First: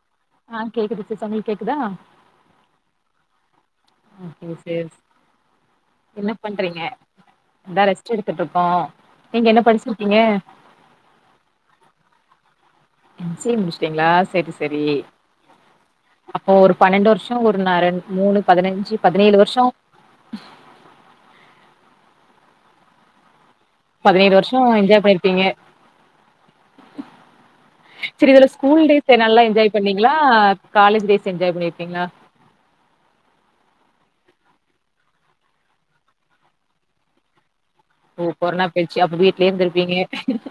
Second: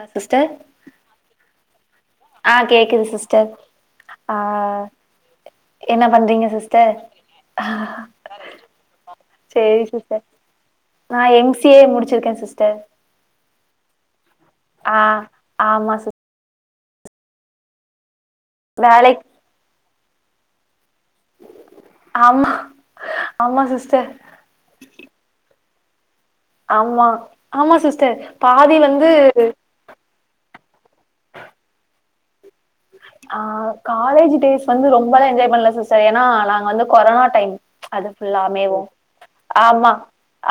அஹ் sister ஆ கேக்குது sis உங்களுக்கு கேக்குதா ஆஹ் கேக்குது சிஸ் டர் ஓகே ஆஹ் சிஸ் என்ன பண்றீங்க சிஸ்டர் இந்தா ரெஸ்ட் எடுத்துட்டு இருக்கோ நீங்க என்ன சேரி படிச்சிருக்கீங்க சிஸ்டர் நா எம் சி எ ய் முடிச்சிருக்கே sister M C A முடிச்ட்டீங்ளா ஆஹ் ஆமா சிஸ் ஓர் பன்னெண்டு வர்ஷ ஒரு நாரன் மூணு பதுனஞ்சு வேலைக் பதினேழு வர்ஷ [inaudible] ஆமா ஆமா சிஸ்டர் பதினேழு வர்ஷ என்ஜாய் பண்ணிருப்பீங்க ஆமா ஆமா சிஸ்டர் செரி இதுல பாதி ஸ்கூல் டேஸ்ச வந்து நல்லா என்ஜாய் பண்ணீங்ளா காலேஜ் டேஸ் என்ஜாய் பண்ணிருக்கீங்ளா ஆ காலேஜ் டேஸ் வந்து ரொம்பலா என்ஜாய் பண்ல சிஸ்டர் ஏனா நாங்க வந்து கொரனா டைம் அது ஓ கொரோனா ஃபுல்லாமேவு போயிடுச்சு அப்ப வீட்லயே ஆமா இருந்திருப்பீங்க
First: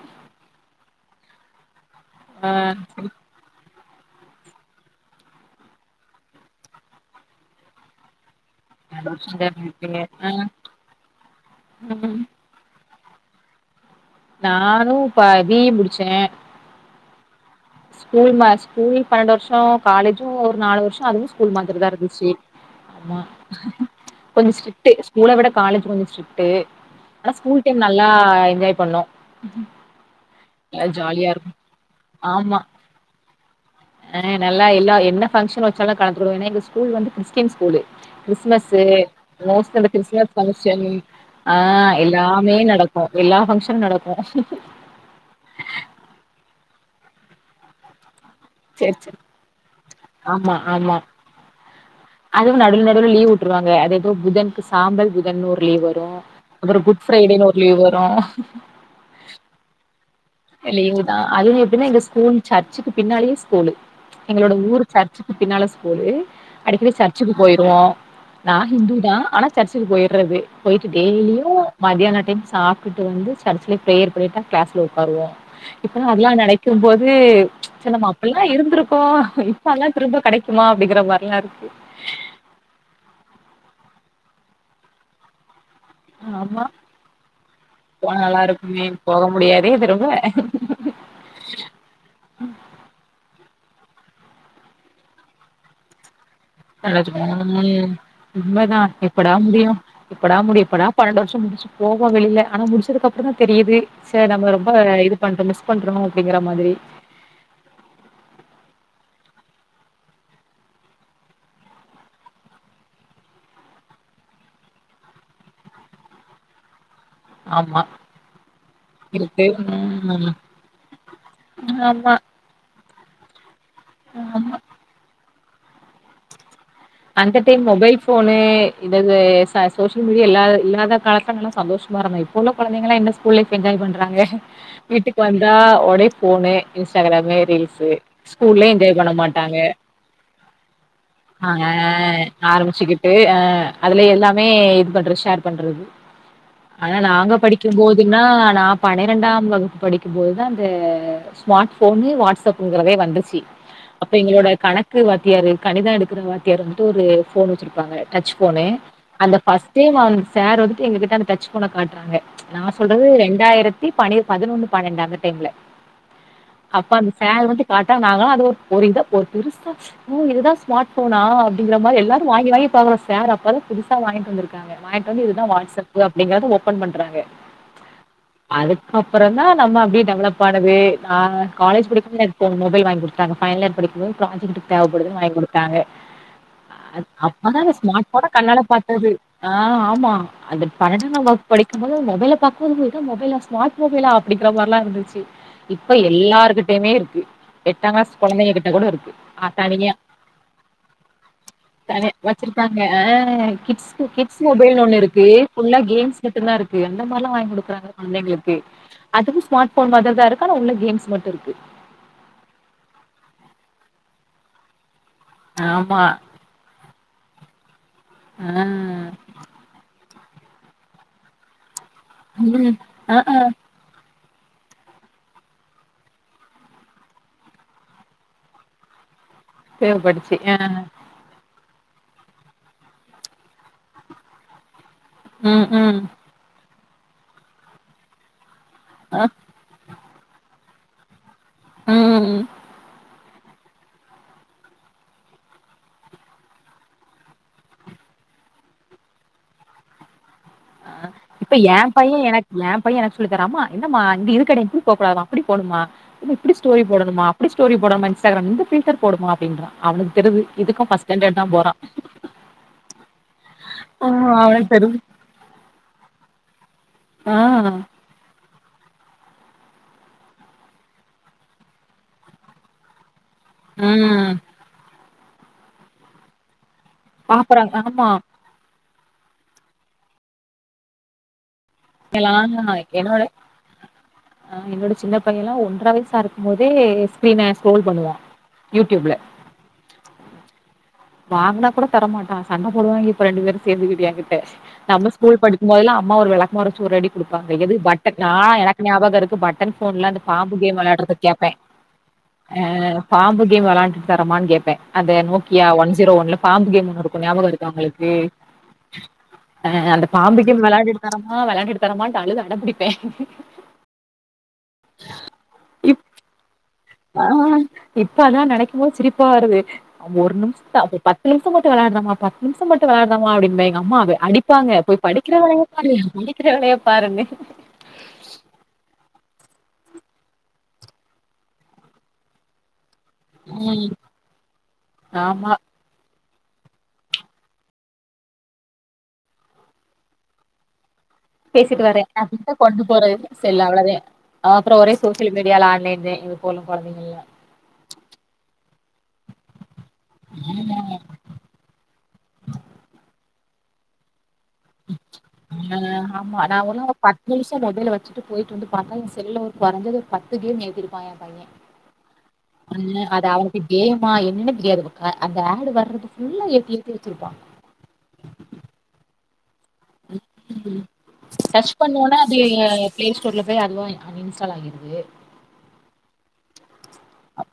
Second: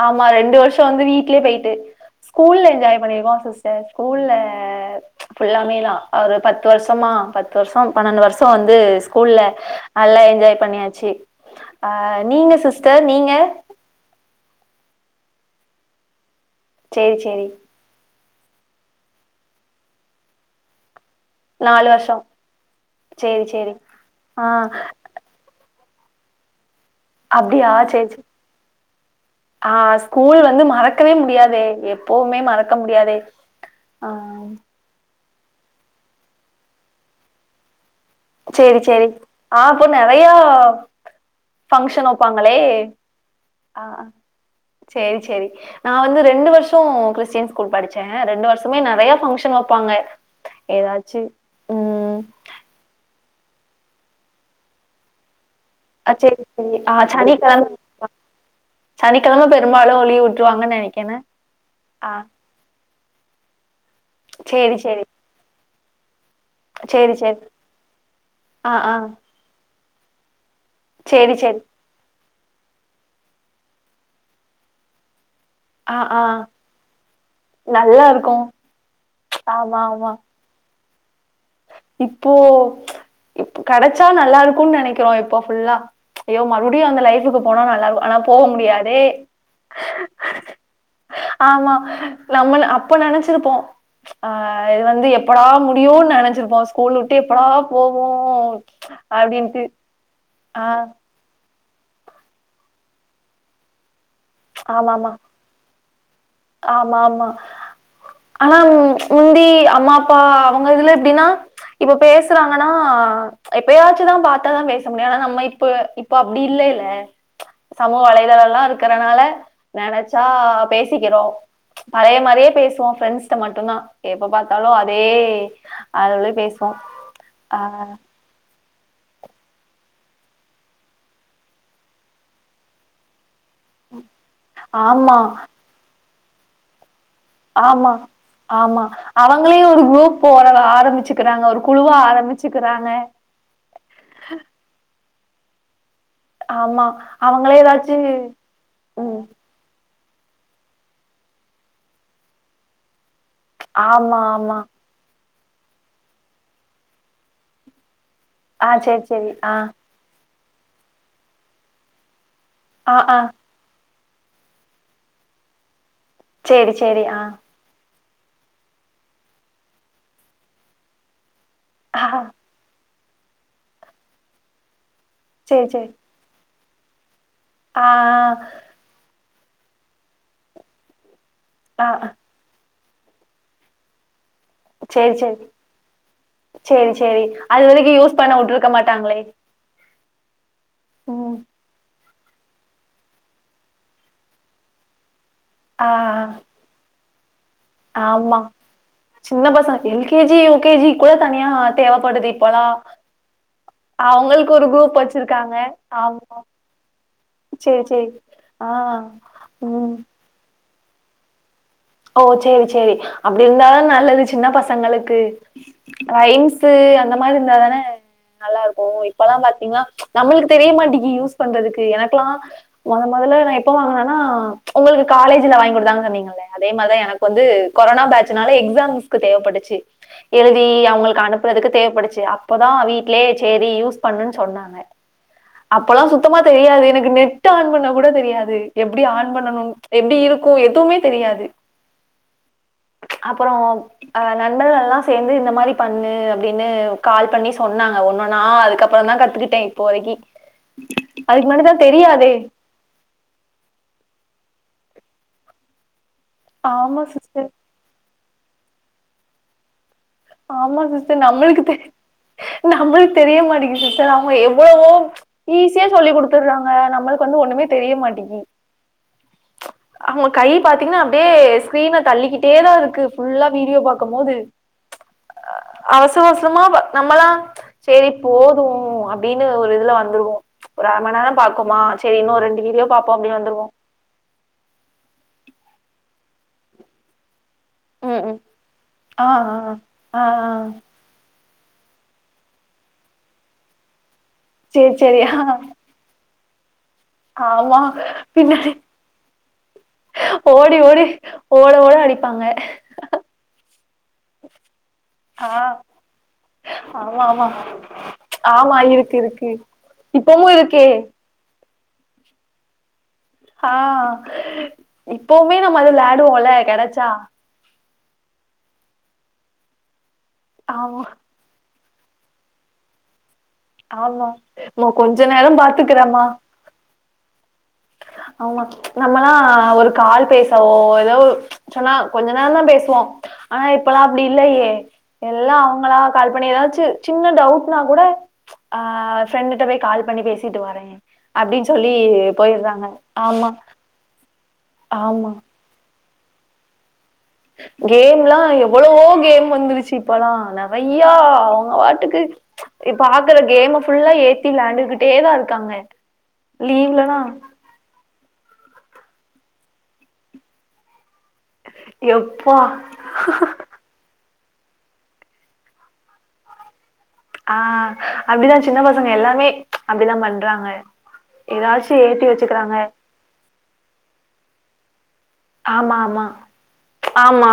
ஆமா ரெண்டு வர்ஷோ வந்து வீட்லே போயிட்டு ஆ ஸ்கூல்ல என்ஜாய் பண்ணிருக்கோ சிஸ்டர் ஸ்கூல்ல ஃபுல்லாமே தா ஒரு பத்து வர்ஷ் த்தமா பத்து வர்ஷோ பன்னண்டு வர்ஷ் [unintelligible] வந்து நல்ல வருஷம் ஸ்கூல்ல என்ஜாய் பண்ணிருப்பீங்க நல்லா ஆ என்ஜாய் பண்ணியாச்சு அ நீங்க சிஸ் டர் நீங்க நானு இப்ப பி இ முடிச்சே சேரி சேரி ஸ்கூல் [unintelligible] ஸ்கூல் பன்னண்டு வர்ஷோ காலேஜு ஒரு நாலு வர்ஷ் அதுவு ஸ்கூல் மாதிரி நாலு தா வருஷோ இருந்துச்சு ஆமா சேரி சேரி ஆ கொஞ்ச ஸ்டிர்ட்டு ஸ்கூல விட காலேஜ் முடிச்சிட்டு ஆனா ஸ்கூல் டைம் நல்லா என்ஜாய் பண்ணோ ஆ‌ ஸ்கூல் வந்து நல்லா மறக்கவே ஜாலியா இருக்கு முடியாதே எப்போ ஆமா ஆ நல்லா எல்லா என்ன ஃபங்கஷன் வச்சாலு கலந்துருவோ ஏன்னா எங்க ஸ்கூல் வந்து கிரிஸ்டியன் ஸ்கூலு சேரி கிறிஸ்மஸ்ஸு சேரி ஆ மோஸ்லி அப்போ அந்த நெறையா கிறிஸ்மஸ் ஃபங்க்ஷன் ஆ ஃபங்க்ஷன் வப்பாங்களே எல்லாமே நடக்கு எல்லா ஆ ஃபங்ஷனு நடக்கு ஒ கிறிஸ்டின் ஸ்கூல் படிச்சே அ, ரெண்டு வர்ஷமே சேர் நெறைய சேர் ஃபங்க்ஷன் வெப்பாங்க ஆமா ஆமா எதாச்சு அதுவு நடுவ்ல நடுவ்ல லீவு உட்ருவாங்க அது எதோ புதன்க்கு சாம்பல் புதன் ஒ அ செரி செரி ஆ சனிக்கெழம லீவ் வரு சனிக்கெழம பெரும்பாலு லீவு இல்ல இது தா அதுலயு எப்படினா எங்க ஸ்கூல் சர்ச்சுக்கு பின்னாலயே ஸ்கூலு எங்களோட சேரி ஊரு சேரி சர்ச்சுக்கு பின்னால ஸ்கூலு அடிக்கடி சேரி சர்ச்சுக்கு சேரி போயிருவோ நா ஆ ஆ ஹிந்து தா ஆனா சர்ச்சு ச்சுக்கு போய்ர்றது போய்ட்டு சேரி டெய்லியு சேரி மதியனோ டைம் சாப்டுட்டு வந்து சர்ச்சுலே பிரேயர் பண்ணிட் தா கிளாஸ்கே வருவோ ஆ இப்பல்லா ஆ அதெல்லா நெனைக்கும் போது ச்ச நல்லா நம்ம அப்பிட்ல்லா இருக்கு இருந்திருக்கோ ஆமா இப்பெல்லா ஆமா திரும்ப கெடைக்குமா அடிக்கிற மாரில்லா இரு இப்போ கெடச்சா நல்லாருக்குன் நெனைக்கிறோ இப்போ ஃபுல்லா ஐயோ ஆமா மறுபடியு அந்த லைஃப்புக்கு போனா நல்லார்கு ஆனா போனா நல்லா போக இருக்குமே முடியாதே போக முடியாதே இது ரொம்ப ஆமா நம்மல அப்ப நெனச்சிருப்போ ஆ இது வந்து எப்படா முடியுனு நெனச் [unintelligible] உண்மதா எப்படா அப்டின்ட்டு முடியு எப்படா முடியு ஆ எப்படா பன்னெண்டு வருஷம் முடிச்சு போவோ வெளியில ஆனா முடிச்சதுக்கு அப்றந்தா தெரியுது சர் நம்ம ரொம்ப ஆமா ஆமா இது பண்றமோ ச பண்றோ அப்டிங்கிற மாதிரி ஆமா ஆமா ஆனா உ முந்தி ய அம்மா அப்பா அவங்க இதுல எப்படின்னா இப்ப பேசுறாங்கனா எப்பயாச்சுந்தா பாத்தாதா பேச முடியு ஆனா நம்ம இப்ப இப்ப அப்படி இல்லைல்ல ஆமா சமூக வலைதளல்லா இருக்கறனால இருக்கு நெனைச்சா ம் பேசு க்றோ ப்ச் ஆமா பழய மாரியே பே சோ ஃப்ரெண்ஸ்ட்ட மட்டுந்தா எப்ப ஆமா பாத்தாலு அதே அதுல்லயே பேசி அந்த டைம் மொபைல் போனு இதது ச சோஷியல் மீடியா இல்லாத இல்லாத காலத்துல நல்ல சந்தோஷமா இருந்த இப்போ உள்ள கொழந்தைங்கள என்ன ஸ்கூல் லைஃப் என்ஜாய் பண்றாங்க ஆமா, வீட்டுக்கு வந்தா ஒடை ஃபோனு யூஸ் ஆமா ஆமா பண்ண மாட்டாங்க அவங்களே ஒரு குரூப் போரலா ஆரம்பிச்சுக்கிறாங்க ஒருப் ஆ ஆரம்பிச்சிக்கிட்டு அ அதுல எல்லாமே பண்ற ஷேர் பண்றது ஆமா. ஆனா நாங்க அவங்களே படிக்கும் ஏதாச்சு போதுன்னா நா ம். பன்னிரெண்டாம் வகுப்பு படி க்கு போதுதா அந்த ஸ்மார்ட் போனு வாட்ஸ்ப்ங்கிறதே வந்து ச்சி அப்ப ஆமா எங்களோட ஆமா கணக்கு வா த்தியாரு கணித எடு க்ற வாத்தியார் வந்து ஒரு போன் வச்சுருப்பாங்க டச் போனு ஆ சரி சரி அந்த ஆ ஃபர்ஸ்டே வந் சார் வந்துட்டு எங்ககிட்ட அந்த டச் போன காட்டுறாங்க ப்ச் நா ஆ சொல்றது ஆ ரெண்டாயிரத் தி பனிர் பதினொன்னு பன்னெண்டு அந்த டைம்ல சரி அப்ப சரி அந்த ஆ சார் வந்து காட் டா நாங்கள அது ஒரு ஒரு இதா ஒரு பெருசா ஓ இதுதா ஸ்மார்ட் ஃபோனா அப்படிங்கற மாரி ஆ எல்லாரு வாங்கி வாங்கி பாக்றோ சார் அப்பதா புதுசா வாய்ன்ட்டு வந்துருக்காங்க [unintelligible] ட்டு வந்து இதுதா வாட்சப்பு அப்பிடிங்கிறது ஒப் ப்பன் பண்றாங்க அ அ அப்பறோதா நம்ம அப்டியே டெவலப் ஆனது அ ஆ காலேஜ் ஆ படிக் போது எனக் ஃபோன் மொபைல் வாங் குடுத்தாங்க ஃபைனல் யேர் படிக்கும்போது பராஜெக்ட்டுக்கு சரி தேவபடுதுனு சரி வாங்கி ட்டாங்க சரி சரி அ-அப்பதா அது நா வரைக்கும் ஸ்மார்ட் யூஸ் போன பண்ண கண்ணால விட்டுருக்க பாத்தது மாட்டாங்களே அ ஆம்மா அதுக் பணன்டாண ம் வகுப் படிக்கும்போது மொ மொபைல பாக்கும்போது இதா மொபைல ஸ்மாட் மொபைலா அப்பிடிங்றா மாரில்லா இருச்சு ஆ இப்ப ஆ எல்லாருகிட்டயுமே இருக்கு எட்டாங் கிளாஸ் ஆமா கொழந்திங்க கிட்ட கூட இருக்கு சின்ன ஆ பசங்க தனியா எல்கேஜி யூகேஜி கூட தனியா தனியா தேவைப்படுது இப்போலாம் வெச்சிருக்காங்க அஹா கிட்ஸ்க் கிட்ஸ் அவங்களுக்கு ஒரு மொபைல் குரூப் ஒண்ணு இருக்கு வச்சிருக்காங்க ஃபுல்லா கேம்ஸ் ஆமா மட்டும்தா இருக்கு அந்த மாரியில்லா வாங்கி சரி குடுக்குறாங்க சரி கொழந்தைங்களுக்கு ஆ அதுவு ஸ்மார்ட் போன் ம் மார்தா இருக்கு [unintelligible] உள்ள கேம்ஸ் மட்டு இருக்கு ஓ சேரி சேரி அப்டி இருந்தாத நல்லது சின்ன பசங்களுக் க்கு ஆமா. ரைம்ஸ்சு அந்த மா மாரியிருந்தா தானெ ஆ. நல்லா இருக்கு இப்பெல்லா பாத்தீங்னா நம்ளுக்கு தெரிய மாட்டிகி யூஸ் பண்றதுக் கு எனக்ல்லா ம். மொத ஆ ஆ மொதல்ல நா எப்ப வாங்குனேன்னா அ உங்குளுக் காலேஜில வாங்கி குடுத்தாங் சொன்னீங்கள்ள அதே மாரிதான் எனக்கு வந்து கொரனா பேஜ்னால எக்ஜாம் மிஸ் க்கு தேவப்பட்டுச்சு தேவப்பட்டுச்சு. ஆ. எழுதி அவுங்களுக் அனுப் ப்புறதுக்கு தேவப்பட்டுச்சு அப்போதா வீட்லயே சேரி யூஸ் பண்ணுன் சொன்னாங்க ம் ம். அப்பல்லா சுத்தமா தெரியாதே எனக் நெட்டு ஆன் பண்ண கூட தெரியாது எப்டி ஆ ஆன் பண்ணணும் எப்டி இருக்கு எதுவுமே தெரியாது உம் அப்புறோ அ நண்பர்கல்லா சேந்து இந்த மாரி பண்ணு அப்டின்னு கால் பண்ணி சொன்னாங்க ஒன்னொன்னா அதுக்கப்புறதா கத்துக்கிட்டே இப்போ வரிக்கி அ இப்ப ஏ பையன் எனக் ஏ பையன் எனக் சொல்லி தரா அம்மா என்னமா இங்கு இது கடையா ப்படி போக்கூடாது மா அப்பிடி போணுமா இப்டி ஸ்டோரி ஆமா போடணுமா அப்டி சிஸ்டர் ஸ்டோரி போடணுமா இன்ஸ் ஸ்டாகிராம் இந்த ஃபில்டர் போடுமா அப்டின்றா அவனுக்கு தெரிது ஆமா இதுக்கு ஃபர்ஸ்ட் சிஸ்டர் ஸ்டாண்டர்ட் தா நம்மளுக்கு தெ போறா நம்மளுக்கு தெரிய மாட்டேங்குது ஆ சிஸ்டர் அவங்க அவனுக்கு எவ்ளவோ தெரிது ஈஸியா சொல்லிக்குடுத்திட்றாங ஆஹ் நம்மளுக்கு ஆ வந்து ஒண்ணுமே தெரிய மாட்டேங்கி அவங்க கை பாத்தீங்கன்னா அப்டியே ஸ்கிரீன தள்ளிக்கிட்டே தா இருக்கு ஃபுல்லா வீடியோ பாக்கும் போது ம் அவசர அவசரமா பா நம்மலா பாக்குறாங்க ஆமா செரி போது அப் அப்டின்னு ஒரு இதுல வந்துடுவோ ஒரு அர மன்நேர பா எல்லா [unintelligible] ஆஹ் என்னோட சின்ன பையெல்லா ஒ இவ வயசா இருக்கும்போது ஸ்கிரீன ஸ்க்ரோல் பண்ணுவா உம் உம் யூடியூப்ல ஆஹ் ஆஹ் ஆஹ் ஆஹ் வாங்க்னா கூட தரமாட்டா சண்ட போடுவாங்க இப்ப ரெண்டு பேரு சேர்ந்து கிட்டு ஏ கிட் ட சேரி நம்ம சேரி ஆ ஸ்கூல் படிக்கும்போதெல்லா அம்மா ஒரு வெளக் மறு சூரடி குடுப்பாங்க எது ஆமா பட்டன் நா பின்னாடி எனக்கு ஞாபக இருக்கு பட்டன் ஃபோன்ல அந்த பாம்பு ஓடி கேம் ஓடி வெளையாடுறதுக்கு கேப்பே ஓட ஓட அடிப்பாங்க ஆஹ் பாம்பு கேம் வெளையாண்டுட்டு தரமான்னு கேப்பே அந்த ஆ நோக்கியா ஒன் ஜீரோ ஒன்ல பாம்பு கேம் ஒன்னு ஆமா இருக்கு ஆமா ஞாபக இருக்கா உங்களுக்கு ஆமா இருக்கு இருக்கு அ அந்த பாம்பு இப்பமு கேம் இருக்கே வெளையாடிட்டுதரம்மா வெளையான்டுட்டு தரமான்ட்டு அழுது அட பிடிப்பே ஹா இப்பவுமே நம்ம அது வெளயாடுவோல கெடச் ஆஹ் இப்ப அதலா நெனைக்கும் போ சிரிப்பா வருது [unintelligible] ஒரு நிமிஷதா ஆமா பத்து நிமிஷ போட்டு வெளாடுறா மா பத்து நிமிஷம் மட்டு வெளாடுறேமா அப்டின்னு அதுல எங்க அம்மா ஆமா அடிப்பாங்க மா போய் கொஞ்ச படிக்கிற நேரோ வேலைய பாரு பாத்துக்கறமா படிக்கிற வேலைய பாருன்னு ஆமா நம்மல்லா ஒரு கால் பேசாவோ ஏதோ ஒ சொன்னா கொஞ்ச நேரந்தா பேசுவோ ஆனா ம். இப்பலா அப்டி இல்லையே ஆமா எல்லா அவங்களா கால் பண்ணி ஏதாச்சு சின்ன டவுட்னா கூட ஆஹ் ஃப்ரெண்டிட்ட போய் கால் பண்ணி பேசிட்டு வரே அப்டின் சொல்லி ப்போ கொண்டு போயிடுறாங்க போறதுக்கு ஆமா செல் அவ்ளோதெ அப்புறோ ஒரே ஆமா சோஷியல் மீடியால ஆன்லைன்னு இது போலு குழந்தைங்கள்ளா கேம்லாம் எவ்வளவோ கேம் வந்துருச்சு இப்பல்லாம் நெறையா அவங்க பாட்டுக்கு இப்ப கேம் ஃபல்லா ஏ லாண்டுகிட்டே தான் இருக்காங்க ஆ ஆமா நா ஒன்னு லீவ்லல்லா பத்து நிமிஷோ மொபைல வச்சுட்டு போயிட்டு வந்து பார்த்தா என் செல்ல குறைஞ ஒரு பத்து கேம் ஏதிருப்பான் எப்பா அ அது அவருக்கு கேமா [unintelligible] அந்த அடு வர்றதுல்லா ஏ ஆஹ் அப்டிதான் சின்ன பசங்க எல்லாமே அப்டிதான் பண்றாங்க சர்ச் ஏதாச்சும் பண்ணோனே ஏத்தி அது வச்சுக்கறாங்க பிளே ஸ்டோர்ல போய் அதுவா அன்இன்ஸ்டால் ஆகிருது ஆமா ஆமா ஆமா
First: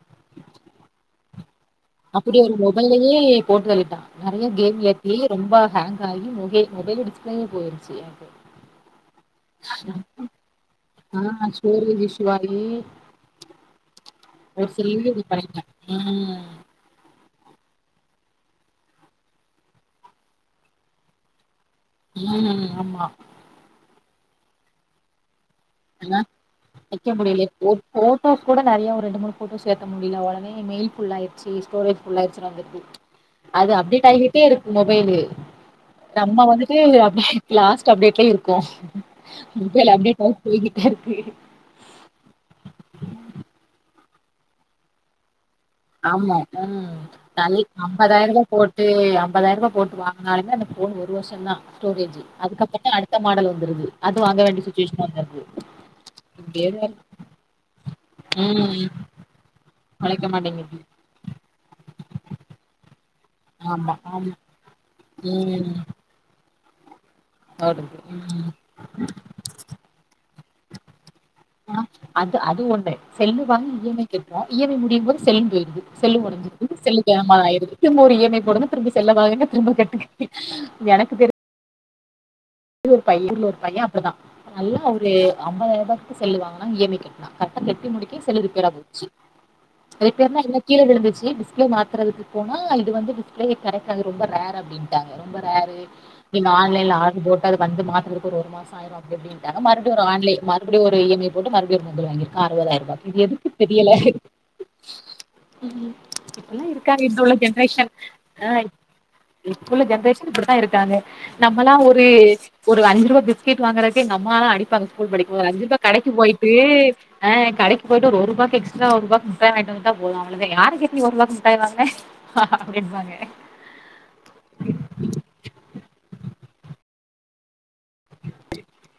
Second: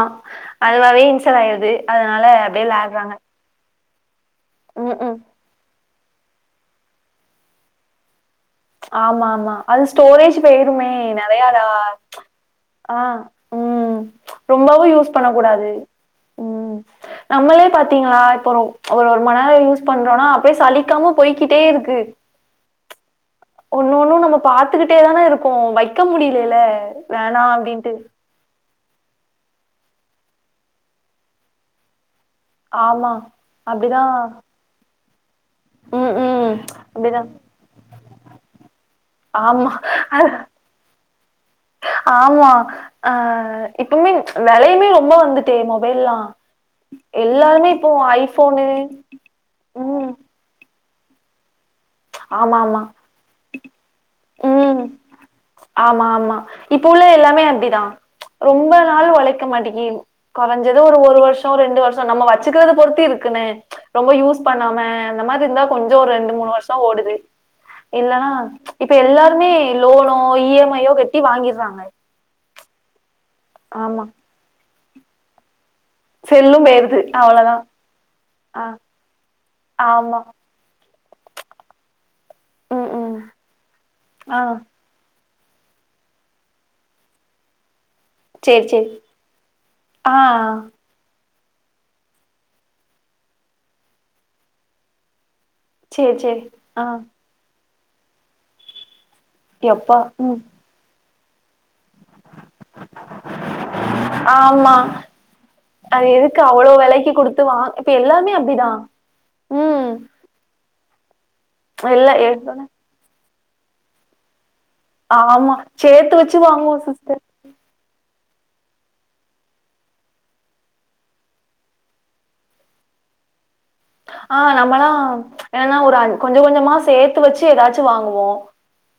அதுவ யின் லாயது அப்டி ஒரு மொபைல்லயே போட்டுத நெறைய கேம் ம் ஏத்தி ம் ரொம்பஹ ஆ மொ மொபைல் டிஸ்பிளே போயிருச்சு எனக்கு ஆமா ஆமா அது ஸ்டோரேஜ் போயிருமே நெ ஆ ஸ்டோரேஜ் இஷ்யூ ஆகி ஆஹ உம் ஒரு ரொம்பவு செல்லு யூஸ் இது பண்ண பண்ணிட்டே கூடாது உ ம் நம்மளே பாத்தீங்களா இப்ப ரொம்ப ச் ஒரு ஒரு மண் யூஸ் பண்றோம்னா அப்படியே சலிக்காம போய்கிட் ம் ஆமா ஒன்ன ஒண்ணும் நம்ம பாத்துக்கிட்டே தானே இரு க்கோ வைக்க ஆனா முடியலல்ல வைக்க வேணா முடியல போ அப்டின்ட்டு போட்டோஸ் கூட நெறைய ஒரு ரெண்டு மூண போட்டோஸ் ஏத முடில உலன மெயில் ஃபுல் ஆயடுச்சி ஸ்டோரஜ் ச்ச வந்துருது ஆமா அது அப்டிதா அப்டேட் ஆகிட்டே இருக்கு மொபைலு ம் நம்ம ம் வந்துட்டு அப்டிதா [unintelligible] அப்டேட்லயே இருக்கோ ஆமா மொபைல் அ அப்டேட் ஆகி போய்கிட்டே இருக்கு ஆமா ஆஹ் இப்பமே விலையுமே வந்துட்டு ஆமா உஹம் தல்லி எல்லாருமே இப்போ ஐம்பதாயிரம் ரூபாய ஐஃபோனு போட்டு ஐம்பதாயிரம் ரூபாய் போட்டு ம் வாங்கனாலுமே அந்த போ ஒரு வருஷாதா ஆமா ஆமா அது வாங்க வேண்டிய உம் சுச்சுவேஷன் வந்துருது. ஆமா ஆமா இப்டியே இப்போ தான் உள்ள எல்லாமே அப்டிதான் ரொம்ப ம். நாள் உழைக்க மாட்டேங்கி ஒழைக்க மாட்டேங்குது. குறைஞ்சது ஒரு வருஷோ ரெண்டு வருஷோ நம்ம வச்சுக்கிறது பொறுத் டிர் [unintelligible] [unintelligible] இருக்கு ஆமா, ரொம்ப ஆமா. யூஸ் பண்ணாம அந்த மாதிரி இருந்தா ம். கொஞ்சோ ரெண்டு [unintelligible] தா ஓடுது ஓடுது. இல்லனா ம். ச் இப்ப எல்லாருமே லோனோ இ எம் ஐ யோ கெட்டி வாங்கிற்றாங்க து ஒண்டே செல்லு வாங்கி இ எம் ஐ கெட்றோ இ எம் ஐ மு இதுபோக செல்லுபோயிர்து செல்லு முடிஞ்சிர்து போயிருது செல்லு அவ்ளோதா கேம்மாயிருது திரும்ப ஒரு இ எம் ஐ ஆ போடுங்க திரும்ப செல்ல வாங்குங்க திரும்ப கெட்டுங்க ஆமா எனக்கு தெரி ம் இது ஒரு ம் பைய இங்க ஒரு பைய அப்டிதா ஆ நல்லா ஒரு ஐம்பதாயருபாக்கு செல்லு வாங்குனா இ எம் ஐ கட்னா கர்ட்டா கெட்டி முடிக் கி செல்லு சேரி ரிப்பேரா சேரி போச்சு ஆ ரிப்பேர்னா என்ன கீழ விழுந்துச்சு டிஸ் ப்ளே மாத்துறதுக்கு போனா இது வந்து டிஸ்ப்ளே கெடைக்காது ரொம்ப ரேர் அப்டின்டாங்க ரொம்ப ரேரு சேரி சேரி நீங்க ஆ ஆன்லைல ஆர்ரு போட்டு து வந்து மாத்துறதுக்கு ஒரு ஒரு மாசோ ஆயிரு டெப்டின்டாங்க மறுப்டியு எப்பா ஒரு ம் ஆன்லைன் மறுபுடியு ஒரு இ எம் ஐ போட்டு மறு ப்பியு ஒரு மொபைல் வாங்கிருக்கா அறுவதாரூபாக்கு எதுக்கு தெரியல ஆமா ம் அது எதுக்கு இப்பிடில்லா அவ்ளோ இருக்காங்க வெலைக்கு இப்ப உள்ள குடுத்து வா இப்ப ஜென்ரேஷன் எல்லாமே அ அப்டிதா இப்புள்ள ம் ஜென்ரேஷன் இப்டிதா இருக் தாங்க நம்மலா ஒரு இல்ல எடுத்தோனே ஒரு அஞ்ரூபா பிஸ் கேட்டு வாங்குறக்கே எங்க அம்மாலா அடிப் பாங்க ஸ்கூல் படிக்குமோது ஆமா அஞ்சுர்பா கடைக்கு சேத்து வச்சு போயிட்டு வாங்குவோ சிஸ்டர் ஆ கடைக்கு போய்ட்டு ஒரு ஒரு [unintelligible] எக்ஸ்ட்ரா ஒருபாகு முட்டாய் வாங்கிட்டு வந்துட்டா போது அவளதோ யார கேட்டு நீ ஒருவாக்கு முட்டாய்வாங்குன அப்டின்வாங்க ஆ நம்மல்லா ச் என்னனா ஒரு அ கொஞ்சு கொஞ்சமா சேத் துவச்சு எதாச் டு வாங்குவோ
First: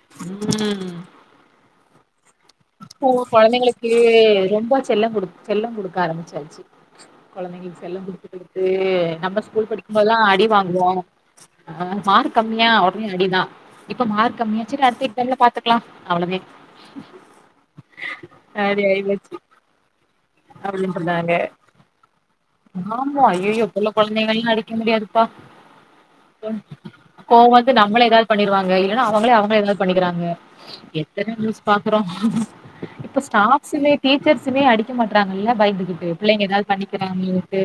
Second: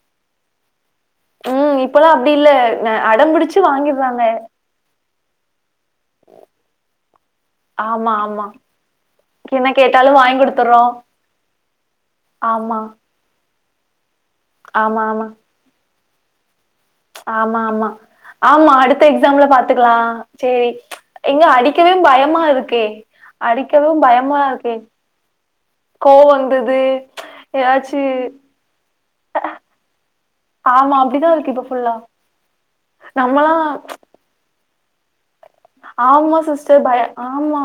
உம் உம் இப்பலா அப்டி இல்ல ன அடம்பிடிச்சு வாங்கிற்றாங்க செல்ல குடுத் க ஆரமிச்சாச்சு கொழந்தைங்ளுக்கு செல்லம் ஆமா குடுத்து ஆமா குடுத்து நம்ம ஸ்கூல் என்ன கேட்டாலு படிக்கும்போதுலா வாங்கி அடி குடுத்துர்றோ வாங்குவோ ஆ மார்க் கம்மியா ஆமா ஒடனே அடிதா இப்ப மார்க் கம்மியாச்சு அடுத்த எக்ஸாம்ல பாத்துக்லா அவ்ளதே ஆம் மாம்மா ஆமா அப்டி அடுத்த ஆயிப்போச்சு எக்ஸாம்ல பாத்துக்லா சேரி அப்டின்னு சொன்னாங்க. எங்க அடிக்கதே பயமா இருக்கே ஆமா ஐயய்யோ! அடிக்கதே பயமா இருக்கே கோவோ வந்தது கோவ வந்து ஏதாச்சு நம்மள எதாவ்து பண்ணிருவாங்க இல்லனா அவ்ங்களே அவ்ங்கள எதுனா பண்ணிக்கிறாங்க ஆமா அப்டிதா எத்தன இருக்கு இப்ப நியூஸ் ஃபுல்லா பாக்குறோம். இப்ப நம்மல்லா ஸ்டாஃப்ஸுமே டீச்சர்ஸுமே அடிக் ட்றாங்கள்ல பயந்துகிட்டு ஆமா பிள்ளைங்க எதாது சிஸ்டர் பய பண்ணிக்கிறாங்கள்ன்ட்டு ஆமா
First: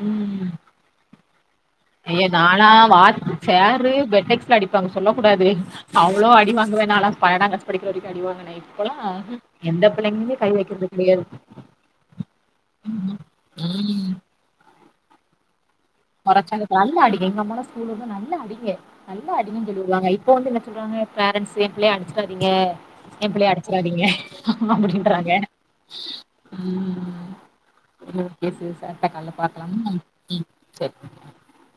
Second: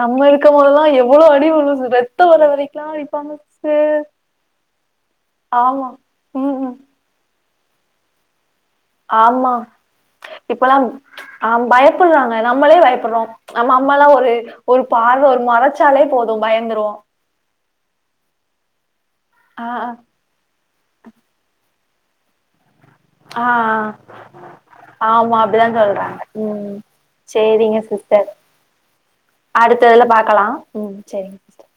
நம்ம இருக்கும் போதெல்லா எவ்ளோ அடி விழு ரத்தோ ஐய வர நாலா வரைக்குலா வாச் அடிப்பாங்க சேரு சிஸ்டர் பெட்டக்ஸ்ல அடிப்பாங்க சொல்ல கூூடாது ஆமா அவ்ளோ அடி ம் ம் வாங்குவ நாலா பன்னண்டாங் கிளாஸ் படிக்கிற வரைக்கு அடி வாங்குனே இப்பலா ஆமா இப்பலா கிடையாது. ஆஹ் பயப்புட்றாங்க நம்மளே ம். பயப்புட்றோ நம்ம ம். அம்மாலா ஒரு ஒரு பார்வ ஒரு மொரச்சு ச்சாலே போது பயந்துருவோ ஸ்கூல் வரும்போது நல்லா அடிங்க நல்லா அடிங்கன் ஆ சொல்லிவிடுவாங்க இப்போ வந்து என்ன சொல்றாங்க பேரண்ட்ஸூ எ பிள்ளய அடிச்சிறாதீங்க எ ஆ பிள்ளைய அடிச்றாதீங்க ஆ அப்டின்றாங்க ஆமா அப்டிதா சொல்றாங்க ம் ஆஹ் சேரிங்க போ சிஸ்டர் பேசு சார்ட்ட கால்ல அடுத்த பாக்கலாம்னு இதுல பாக்கலா ம் ம் சரிங்க ச